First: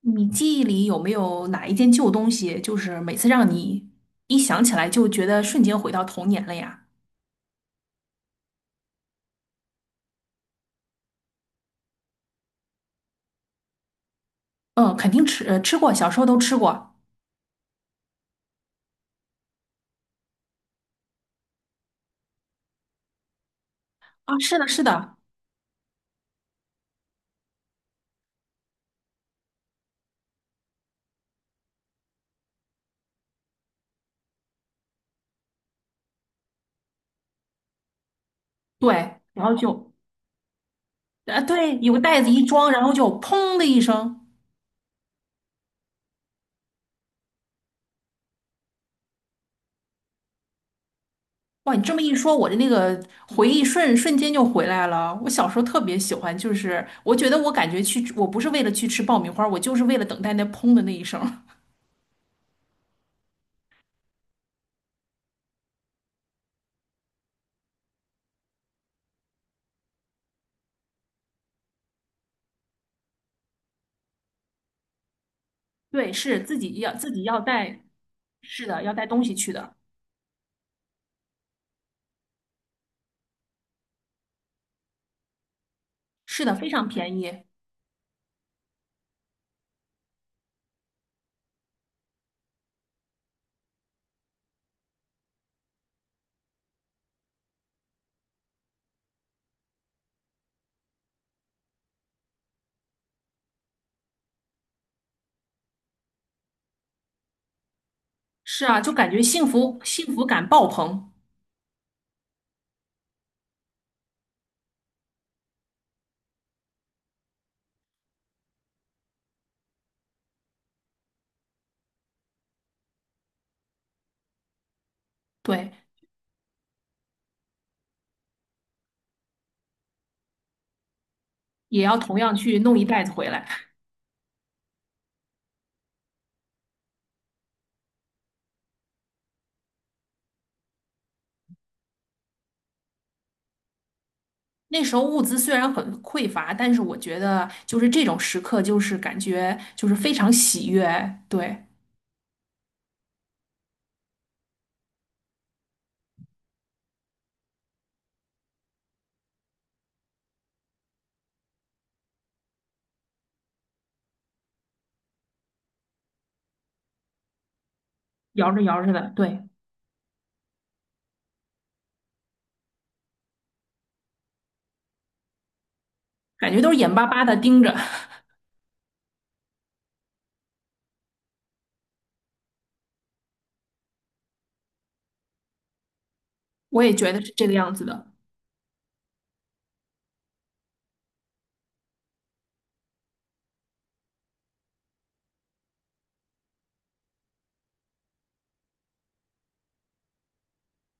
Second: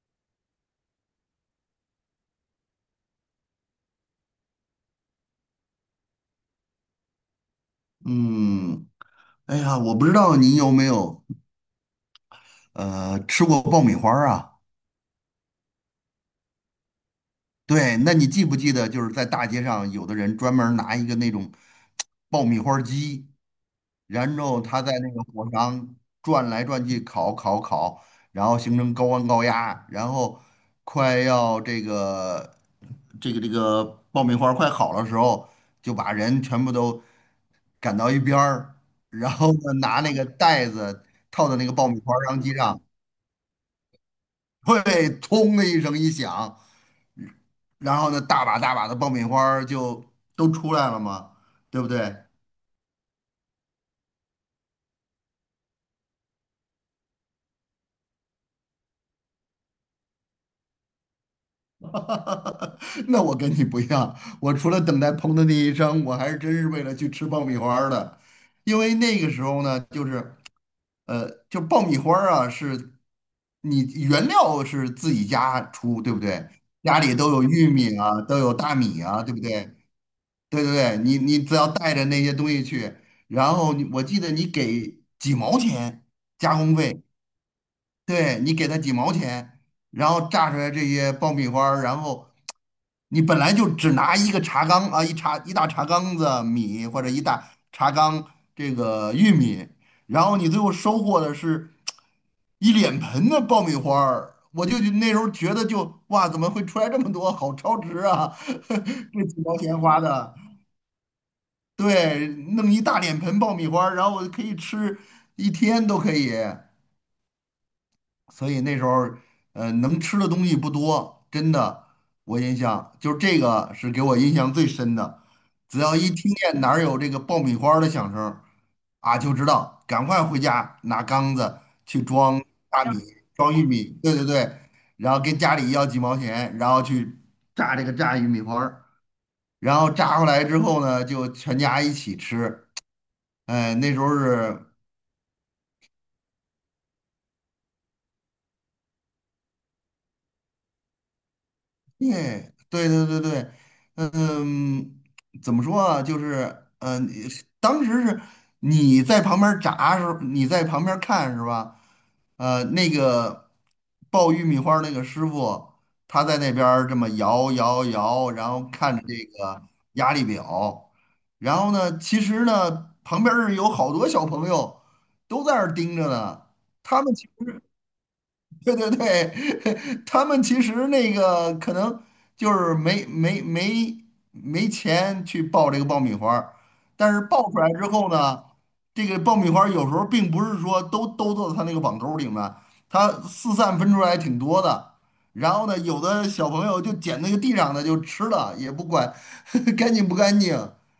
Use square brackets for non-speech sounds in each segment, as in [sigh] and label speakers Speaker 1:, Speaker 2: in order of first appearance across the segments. Speaker 1: 你记忆里有没有哪一件旧东西，就是每次让你一想起来就觉得瞬间回到童年了呀？
Speaker 2: 嗯，哎呀，我不知道你有没有吃过爆米花儿啊？
Speaker 1: 嗯，肯定吃，吃过，小时候都吃过。
Speaker 2: 对，那你记不记得，就是在大街上，有的人专门儿拿一个那种爆米花儿机，然
Speaker 1: 啊，是
Speaker 2: 后
Speaker 1: 的，是
Speaker 2: 他在那
Speaker 1: 的。
Speaker 2: 个火上转来转去烤烤烤，然后形成高温高压，然后快要这个爆米花儿快好的时候，就把人全部都赶到一边儿，
Speaker 1: 对，
Speaker 2: 然
Speaker 1: 然
Speaker 2: 后
Speaker 1: 后
Speaker 2: 呢
Speaker 1: 就，
Speaker 2: 拿那个袋子
Speaker 1: 啊，
Speaker 2: 套到那个
Speaker 1: 对，
Speaker 2: 爆
Speaker 1: 有个
Speaker 2: 米花儿
Speaker 1: 袋子
Speaker 2: 瓤
Speaker 1: 一
Speaker 2: 机
Speaker 1: 装，
Speaker 2: 上。
Speaker 1: 然后就砰的一声。
Speaker 2: 对，砰的一声一响，然后呢，大把大把的爆米花儿就都出来了嘛，
Speaker 1: 哇，
Speaker 2: 对
Speaker 1: 你
Speaker 2: 不
Speaker 1: 这么一
Speaker 2: 对？
Speaker 1: 说，我的那个回忆瞬间就回来了。我小时候特别喜欢，就是我觉得我感觉去，我不是为了去吃爆米花，我就是为了等待那砰的那一声。
Speaker 2: [laughs] 那我跟你不一样，我除了等待砰的那一声，我还是真是为了去吃爆米花儿的，因为那个时候呢，就是就爆米花儿啊，是你原料是自己家
Speaker 1: [laughs]
Speaker 2: 出，
Speaker 1: 对，
Speaker 2: 对不
Speaker 1: 是
Speaker 2: 对？
Speaker 1: 自己要
Speaker 2: 家
Speaker 1: 自
Speaker 2: 里
Speaker 1: 己
Speaker 2: 都
Speaker 1: 要
Speaker 2: 有玉
Speaker 1: 带，
Speaker 2: 米啊，都有
Speaker 1: 是
Speaker 2: 大
Speaker 1: 的，要
Speaker 2: 米
Speaker 1: 带东
Speaker 2: 啊，对
Speaker 1: 西
Speaker 2: 不
Speaker 1: 去
Speaker 2: 对？
Speaker 1: 的。
Speaker 2: 对对对，你只要带着那些东西去，然后你我记得你给几毛钱
Speaker 1: 是的，
Speaker 2: 加
Speaker 1: 非
Speaker 2: 工
Speaker 1: 常
Speaker 2: 费，
Speaker 1: 便宜。
Speaker 2: 对你给他几毛钱，然后榨出来这些爆米花儿，然后你本来就只拿一个茶缸啊，一大茶缸子米或者一大茶缸这个玉米，然后你最后收获的是一脸盆的爆米花儿，我就那时候觉得就哇，怎么会出来这么多，好超值啊！
Speaker 1: 是
Speaker 2: [laughs]
Speaker 1: 啊，就感觉
Speaker 2: 这几
Speaker 1: 幸
Speaker 2: 毛
Speaker 1: 福
Speaker 2: 钱花
Speaker 1: 幸福
Speaker 2: 的。
Speaker 1: 感爆棚。
Speaker 2: 对，弄一大脸盆爆米花儿然后我可以吃一天都可以。所以那时候能吃的东西不多，真的，我印象就是这个是给我印象最深的。
Speaker 1: 对，
Speaker 2: 只要一听见哪儿有这个爆米花儿的响声儿啊，就知道赶快回家拿缸子
Speaker 1: 也要
Speaker 2: 去
Speaker 1: 同样
Speaker 2: 装
Speaker 1: 去弄一
Speaker 2: 大米、
Speaker 1: 袋子回来。
Speaker 2: 装玉米，对对对，然后跟家里要几毛钱，然后去炸这个炸玉米花儿，然后炸回来之后呢，就全家一起吃。哎，那时候是，
Speaker 1: 那时候物资虽然很匮乏，但是我觉得就是这种时刻，就是感觉就是非常喜悦。对，
Speaker 2: 对，对对对对，嗯，怎么说啊？就是，嗯，当时是你在旁边儿炸时候，你在旁边儿看是吧？那个爆玉米花儿那个师傅，他在那边儿这么摇摇摇，然
Speaker 1: 摇着
Speaker 2: 后
Speaker 1: 摇着
Speaker 2: 看着
Speaker 1: 的，
Speaker 2: 这
Speaker 1: 对，
Speaker 2: 个压力表，然后呢，其实呢，旁边是有好多小朋友都在那儿盯着呢，
Speaker 1: 感觉都是眼
Speaker 2: 他
Speaker 1: 巴
Speaker 2: 们
Speaker 1: 巴
Speaker 2: 其
Speaker 1: 的盯
Speaker 2: 实。
Speaker 1: 着。
Speaker 2: 对对对，[laughs] 他们其实那个可能就是没钱去爆这个爆米花儿，
Speaker 1: 我也觉
Speaker 2: 但
Speaker 1: 得
Speaker 2: 是
Speaker 1: 是这
Speaker 2: 爆
Speaker 1: 个
Speaker 2: 出来
Speaker 1: 样
Speaker 2: 之
Speaker 1: 子的。
Speaker 2: 后呢，这个爆米花儿有时候并不是说都到他那个网兜儿里面，它四散分出来挺多的。然后呢，有的小朋友就捡那个地上的就吃了，也不管 [laughs] 干净不干净，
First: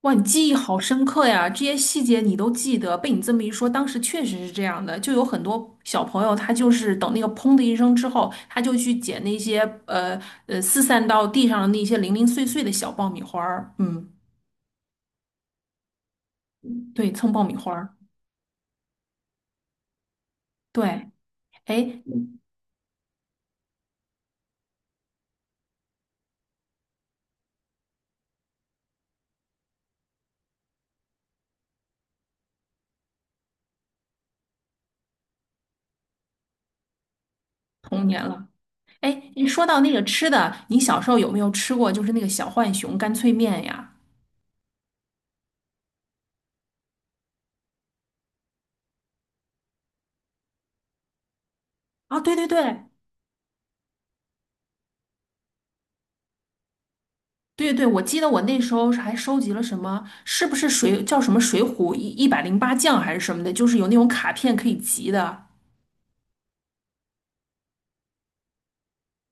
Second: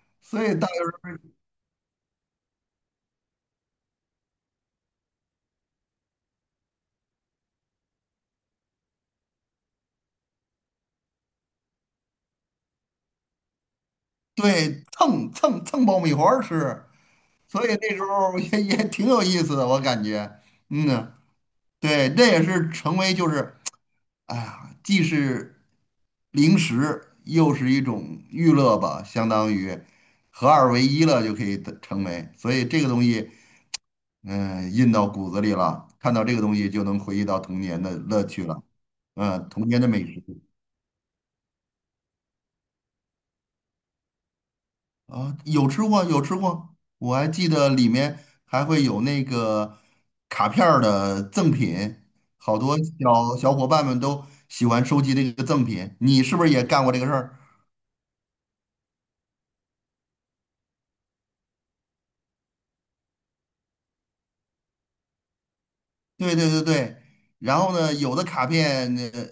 Speaker 1: 哇，你
Speaker 2: 所
Speaker 1: 记忆
Speaker 2: 以大家
Speaker 1: 好深刻呀！这些细节你都记得，被你这么一说，当时确实是这样的。就有很多小朋友，他就是等那个砰的一声之后，他就去捡那些呃四散到地上的那些零零碎碎的小爆米花儿。嗯，
Speaker 2: 对蹭蹭蹭爆米花儿吃。
Speaker 1: 对，蹭爆米
Speaker 2: 所
Speaker 1: 花
Speaker 2: 以
Speaker 1: 儿。
Speaker 2: 那时候 [laughs] 也挺有意思的，我感觉，
Speaker 1: 对，
Speaker 2: 嗯，
Speaker 1: 哎，
Speaker 2: 对，这也是成为就是，哎呀，既是零食，又是一种娱乐吧，相当于合二为一了，就可以得成为。所以这个东西，嗯，印到骨子里了，看到这个东西就能回忆到童年的
Speaker 1: 童
Speaker 2: 乐
Speaker 1: 年
Speaker 2: 趣
Speaker 1: 了。
Speaker 2: 了，
Speaker 1: 哎，
Speaker 2: 嗯，
Speaker 1: 说
Speaker 2: 童
Speaker 1: 到
Speaker 2: 年的
Speaker 1: 那个
Speaker 2: 美食。
Speaker 1: 吃的，你小时候有没有吃过就是那个小浣熊干脆面呀？
Speaker 2: 啊，有吃过，有吃过，我还记得里面还会有那个卡片儿的赠品，
Speaker 1: 啊，对对
Speaker 2: 好多
Speaker 1: 对，
Speaker 2: 小伙伴们都喜欢收集这个赠品。你是不是也干过这个事儿？
Speaker 1: 对对，我记得我那时候还收集了什么，是不是叫什么《水浒一百零八将》还是什么的，就是有那种卡片可以集的。
Speaker 2: 对对对对。然后呢，有的卡片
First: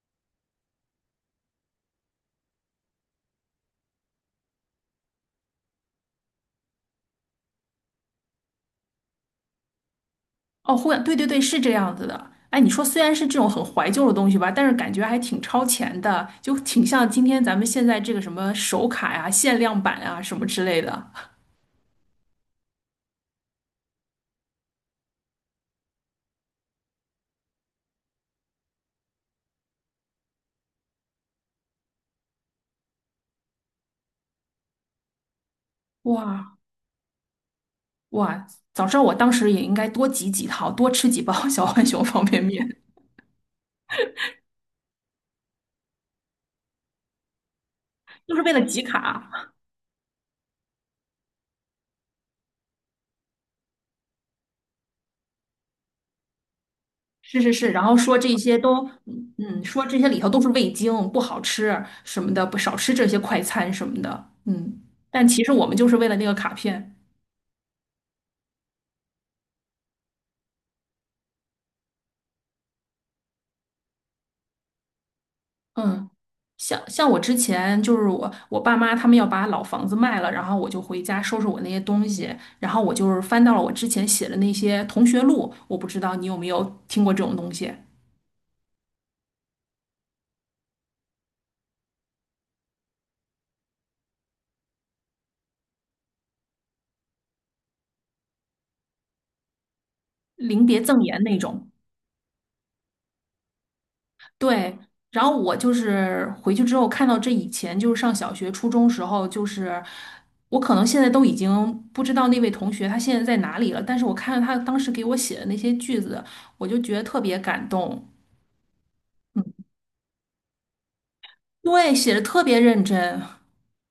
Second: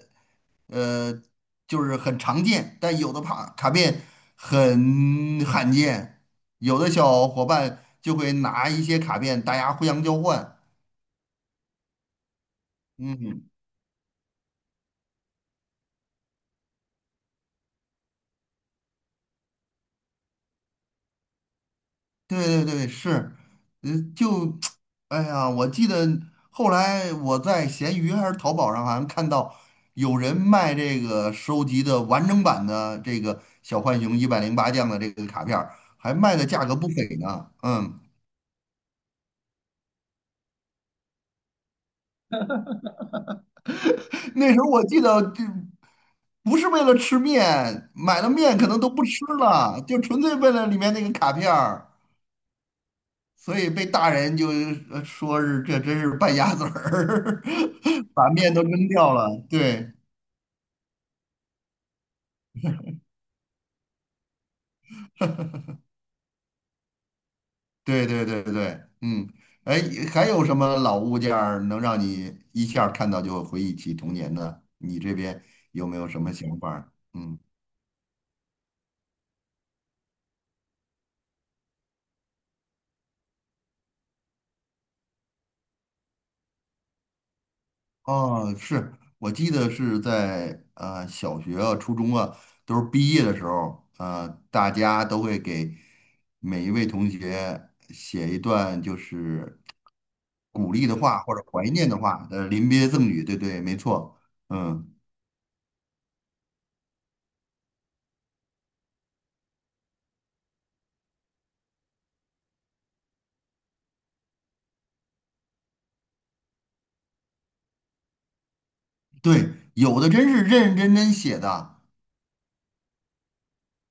Speaker 2: 呃就是很常见，但有的卡片很罕见，有的小伙伴就会拿一些卡片，大家互相交换。
Speaker 1: 哦，会，对对对，是这样子的。哎，你说虽然是这种
Speaker 2: 嗯
Speaker 1: 很怀旧的东西吧，但是感觉还挺超前的，就挺像今天咱们现在这个什么手卡呀、限量版啊什么之类的。
Speaker 2: 对对对，是，就，[tsk] 哎呀，我记得后来我在闲鱼还是淘宝上，好像看到有人卖这个收集的完整版的这个小浣熊一百零八将的这个卡片儿还卖的
Speaker 1: 哇
Speaker 2: 价格不菲呢。嗯，
Speaker 1: 哇，早知道我当时也应该多集几套，多吃几包 [laughs] 小浣熊方便面，
Speaker 2: [laughs] 那时候我记得就不是为了吃面，买了
Speaker 1: 就是为
Speaker 2: 面
Speaker 1: 了
Speaker 2: 可能
Speaker 1: 集
Speaker 2: 都不吃
Speaker 1: 卡。
Speaker 2: 了，就纯粹为了里面那个卡片儿所以被大人就说是这真是败家子
Speaker 1: 是
Speaker 2: 儿，
Speaker 1: 是是，然后
Speaker 2: [laughs]
Speaker 1: 说
Speaker 2: 把
Speaker 1: 这
Speaker 2: 面
Speaker 1: 些
Speaker 2: 都
Speaker 1: 都，
Speaker 2: 扔掉了。
Speaker 1: 嗯，嗯说
Speaker 2: 对
Speaker 1: 这些里头都是味精，不好吃什么的，不少吃这些快餐什么的，嗯。但其实我们就是为了那个卡片，
Speaker 2: 对对对对，嗯，哎，还有什么老物件儿能让你一下儿看到就回忆起童年的？你这边有没
Speaker 1: 嗯。
Speaker 2: 有什么想法
Speaker 1: 像
Speaker 2: 儿
Speaker 1: 像我之
Speaker 2: 嗯，
Speaker 1: 前就是我爸妈他们要把老房子卖了，然后我就回家收拾我那些东西，然后我就是翻到了我之前写的那些同学录，我不知道你有没有听过这种东西，
Speaker 2: 哦，是我记得是在小学啊、初中啊，都是毕业的时候，大家都会给每一位同学写一段就是。
Speaker 1: 临
Speaker 2: 鼓
Speaker 1: 别
Speaker 2: 励的
Speaker 1: 赠
Speaker 2: 话
Speaker 1: 言
Speaker 2: 或
Speaker 1: 那
Speaker 2: 者怀
Speaker 1: 种。
Speaker 2: 念的话，临别赠语，对对，没错，
Speaker 1: 对，
Speaker 2: 嗯，
Speaker 1: 然后我就是回去之后看到这以前就是上小学、初中时候，就是我可能现在都已经不知道那位同学他现在在哪里了，但是我看到他当时给我写的那些句子，我就觉得特别感动。
Speaker 2: 对，有的真是认认真真写的，
Speaker 1: 对，写的特别认真。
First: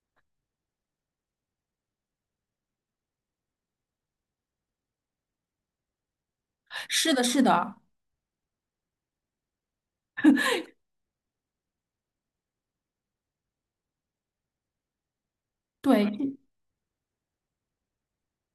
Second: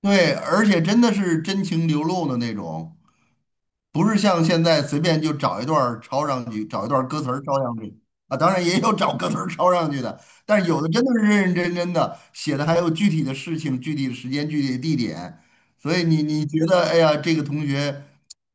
Speaker 2: 对，而且真的是真情流露的那种，不是像现在随便就找一段儿抄上去，找一段儿
Speaker 1: 是
Speaker 2: 歌
Speaker 1: 的，
Speaker 2: 词儿
Speaker 1: 是
Speaker 2: 抄
Speaker 1: 的，
Speaker 2: 上去啊，当然也有找歌词儿抄上去的，但是有的真的是认认真真的写的，还有具体的事情、具体的时间、具体的地点，所以你
Speaker 1: 对，
Speaker 2: 你觉得，哎呀，这个同学，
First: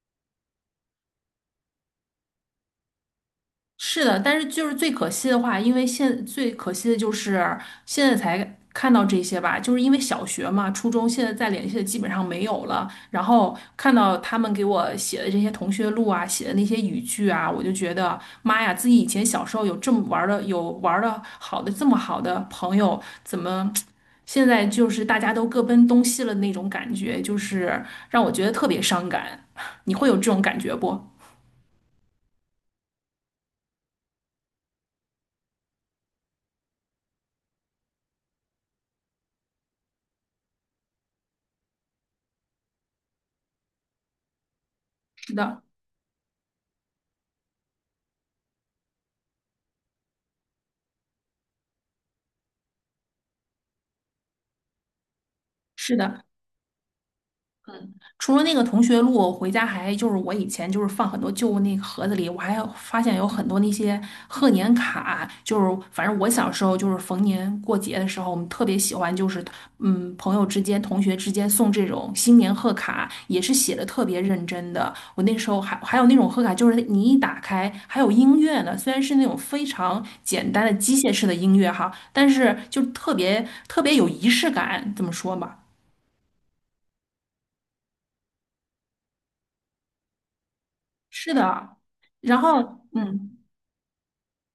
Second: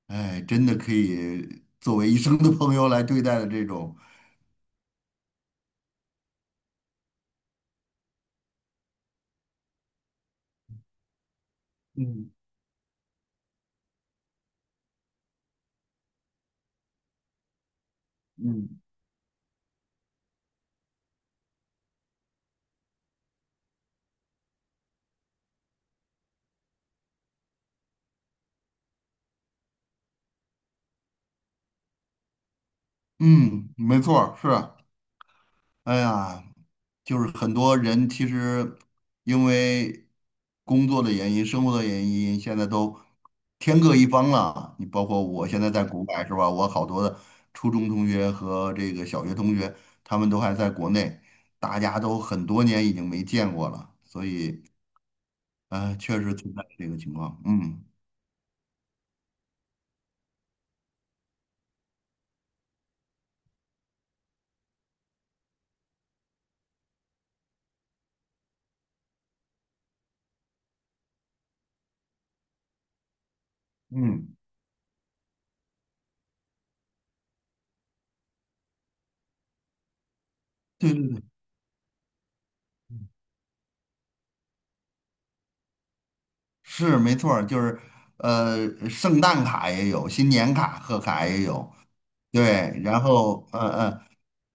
Speaker 2: 哎，真的可以作为一生的朋友来对待的这种。
Speaker 1: 是的，但是就是最可惜的话，因为现最可惜的就是现在才看到这些吧，就是因为小学嘛、初中现在再联系的基本上
Speaker 2: 嗯，
Speaker 1: 没有了。然后看到他们给我写的这些同学录啊，写的那些语句啊，我就觉得妈呀，
Speaker 2: 嗯
Speaker 1: 自己以前小时候有这么玩的，有玩的好的这么好的朋友，怎么现在就是大家都各奔东西了那种感觉，就是让我觉得特别伤感。[laughs] 你会有这种感觉不？
Speaker 2: 嗯，没错儿，是，哎呀，就是很多人其实因为工作的原因、生活的原因，现在都天各一方了。你包括
Speaker 1: 是
Speaker 2: 我现
Speaker 1: 的，
Speaker 2: 在在国外是吧？我好多的初中同学和这个小学同学，他们都还在国内，大家都很多年已经没见过了，所以
Speaker 1: 是
Speaker 2: 确
Speaker 1: 的。
Speaker 2: 实存在这个情况。嗯
Speaker 1: 嗯除了那个同学录，我回家还就是我以前就是放很多旧那个盒子里，我还有发现有很多那些贺年卡，就是反正我小时候就是逢年过节的时候，我们特别喜欢就是嗯朋友之间、同学之间送这种新年贺卡，也是写的特别
Speaker 2: 嗯，
Speaker 1: 认真的。我那时候还有那种贺卡，就是你一打开还有音乐呢，虽然是那种非常简单的
Speaker 2: 对
Speaker 1: 机
Speaker 2: 对
Speaker 1: 械式
Speaker 2: 对。
Speaker 1: 的音乐哈，但是就特别特别有仪式感，这么说吧。
Speaker 2: 是没错儿，就是圣诞卡也有，新年卡、贺卡
Speaker 1: 是
Speaker 2: 也有，
Speaker 1: 的，然后
Speaker 2: 对，然
Speaker 1: 嗯，
Speaker 2: 后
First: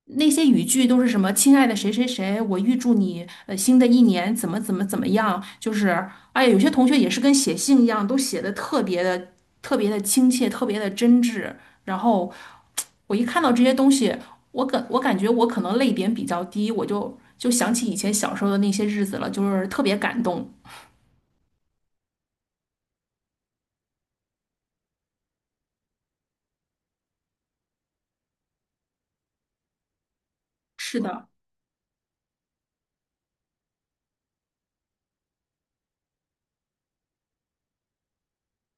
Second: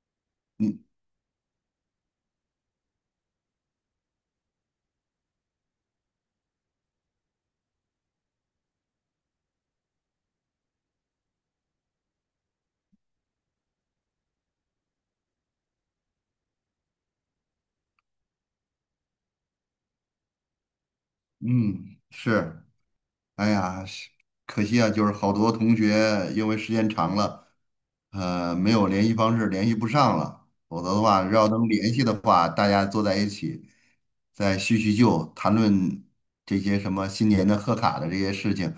Speaker 1: 那些语
Speaker 2: 嗯
Speaker 1: 句都是什么“亲爱的谁谁谁”，我预祝你新的一年怎么怎么怎么样，就是哎呀，有些同学也是跟写信一样，都写的特别的特别的亲切，特别的真挚。然后我一看到这些东西，我感觉我可能泪点比较低，我就想起以前小时候的那些日子了，就是特别感动。
Speaker 2: 嗯，是，哎呀，是可惜啊，就是好多同学因为时间长了，没有联系方式，联系不上了，否则
Speaker 1: 是
Speaker 2: 的话，
Speaker 1: 的，
Speaker 2: 要能联系的话，大家坐在一起再叙叙旧，谈论这些什么新年的贺卡的这些事情，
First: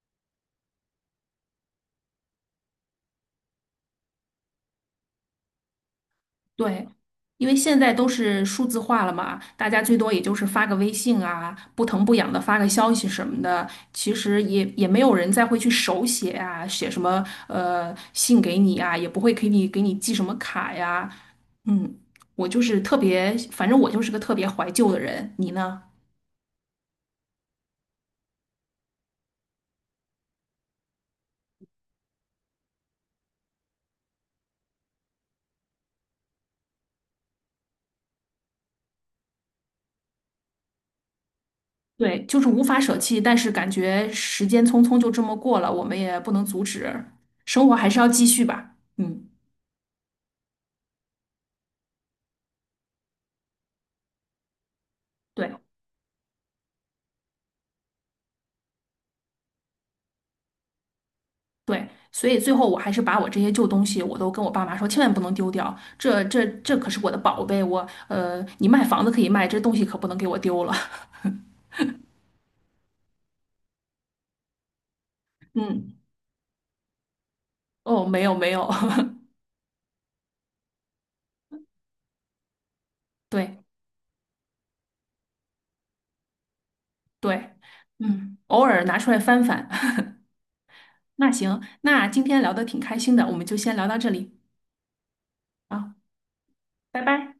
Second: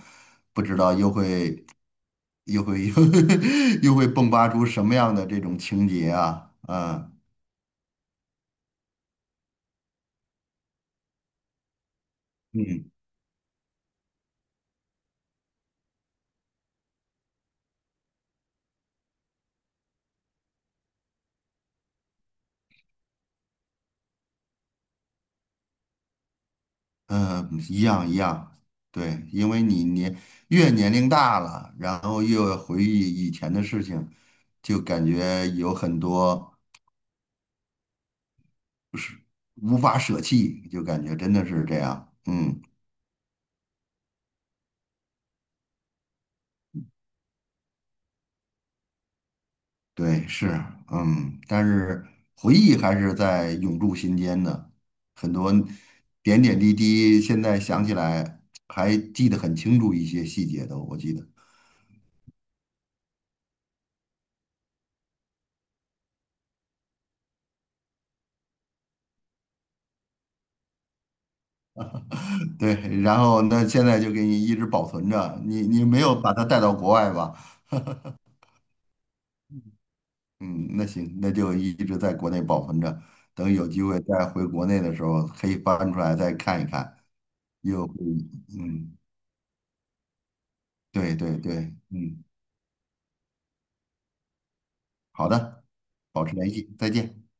Speaker 2: 又会 [laughs] 又会迸发出什么样的这种情节啊，
Speaker 1: 对，
Speaker 2: 啊？
Speaker 1: 因为现在都是数字化了嘛，大家最多也就是发个微信啊，不疼不痒的发个
Speaker 2: 嗯，
Speaker 1: 消息什么的，其实也没有人再会去手写啊，写什么信给你啊，也不会给你寄什么卡呀。嗯，我就是特别，反正我就是个特别怀旧的人，你呢？
Speaker 2: 嗯，一样一样，对，因为越年龄大了，然后越回忆以前的事情，就感觉有很多无法舍弃，就感觉真的是这样。
Speaker 1: 对，就是
Speaker 2: 嗯，
Speaker 1: 无法舍弃，但是感觉时间匆匆就这么过了，我们也不能阻止，生活还是要继续吧。嗯，
Speaker 2: 对，是，嗯，但是回忆还是在永驻心间的，很多
Speaker 1: 对。
Speaker 2: 点点滴滴，现在想起来还记得很清楚一些细节的，我记得。
Speaker 1: 对，所以最后我还是把我这些旧东西，我都跟我爸妈说，千万不能丢掉，这可是我的宝贝，我，你卖房子可以卖，这东西可不能给我丢了。[laughs]
Speaker 2: 对，然后那现在就给你一直保存着，你
Speaker 1: 嗯，
Speaker 2: 没有把它带到国外吧？
Speaker 1: 哦，没有没有，
Speaker 2: 嗯，那行，那就一直在国内保存着，
Speaker 1: [laughs]
Speaker 2: 等
Speaker 1: 对
Speaker 2: 有机会再回国内的时候，可以翻出来再看一看，
Speaker 1: 对，
Speaker 2: 又会，
Speaker 1: 嗯，偶尔
Speaker 2: 嗯，
Speaker 1: 拿出来翻翻。[laughs]
Speaker 2: 对
Speaker 1: 那
Speaker 2: 对对，
Speaker 1: 行，那今
Speaker 2: 嗯，
Speaker 1: 天聊的挺开心的，我们就先聊到这里
Speaker 2: 好的，
Speaker 1: 啊，
Speaker 2: 保持联系，再
Speaker 1: 拜
Speaker 2: 见。
Speaker 1: 拜。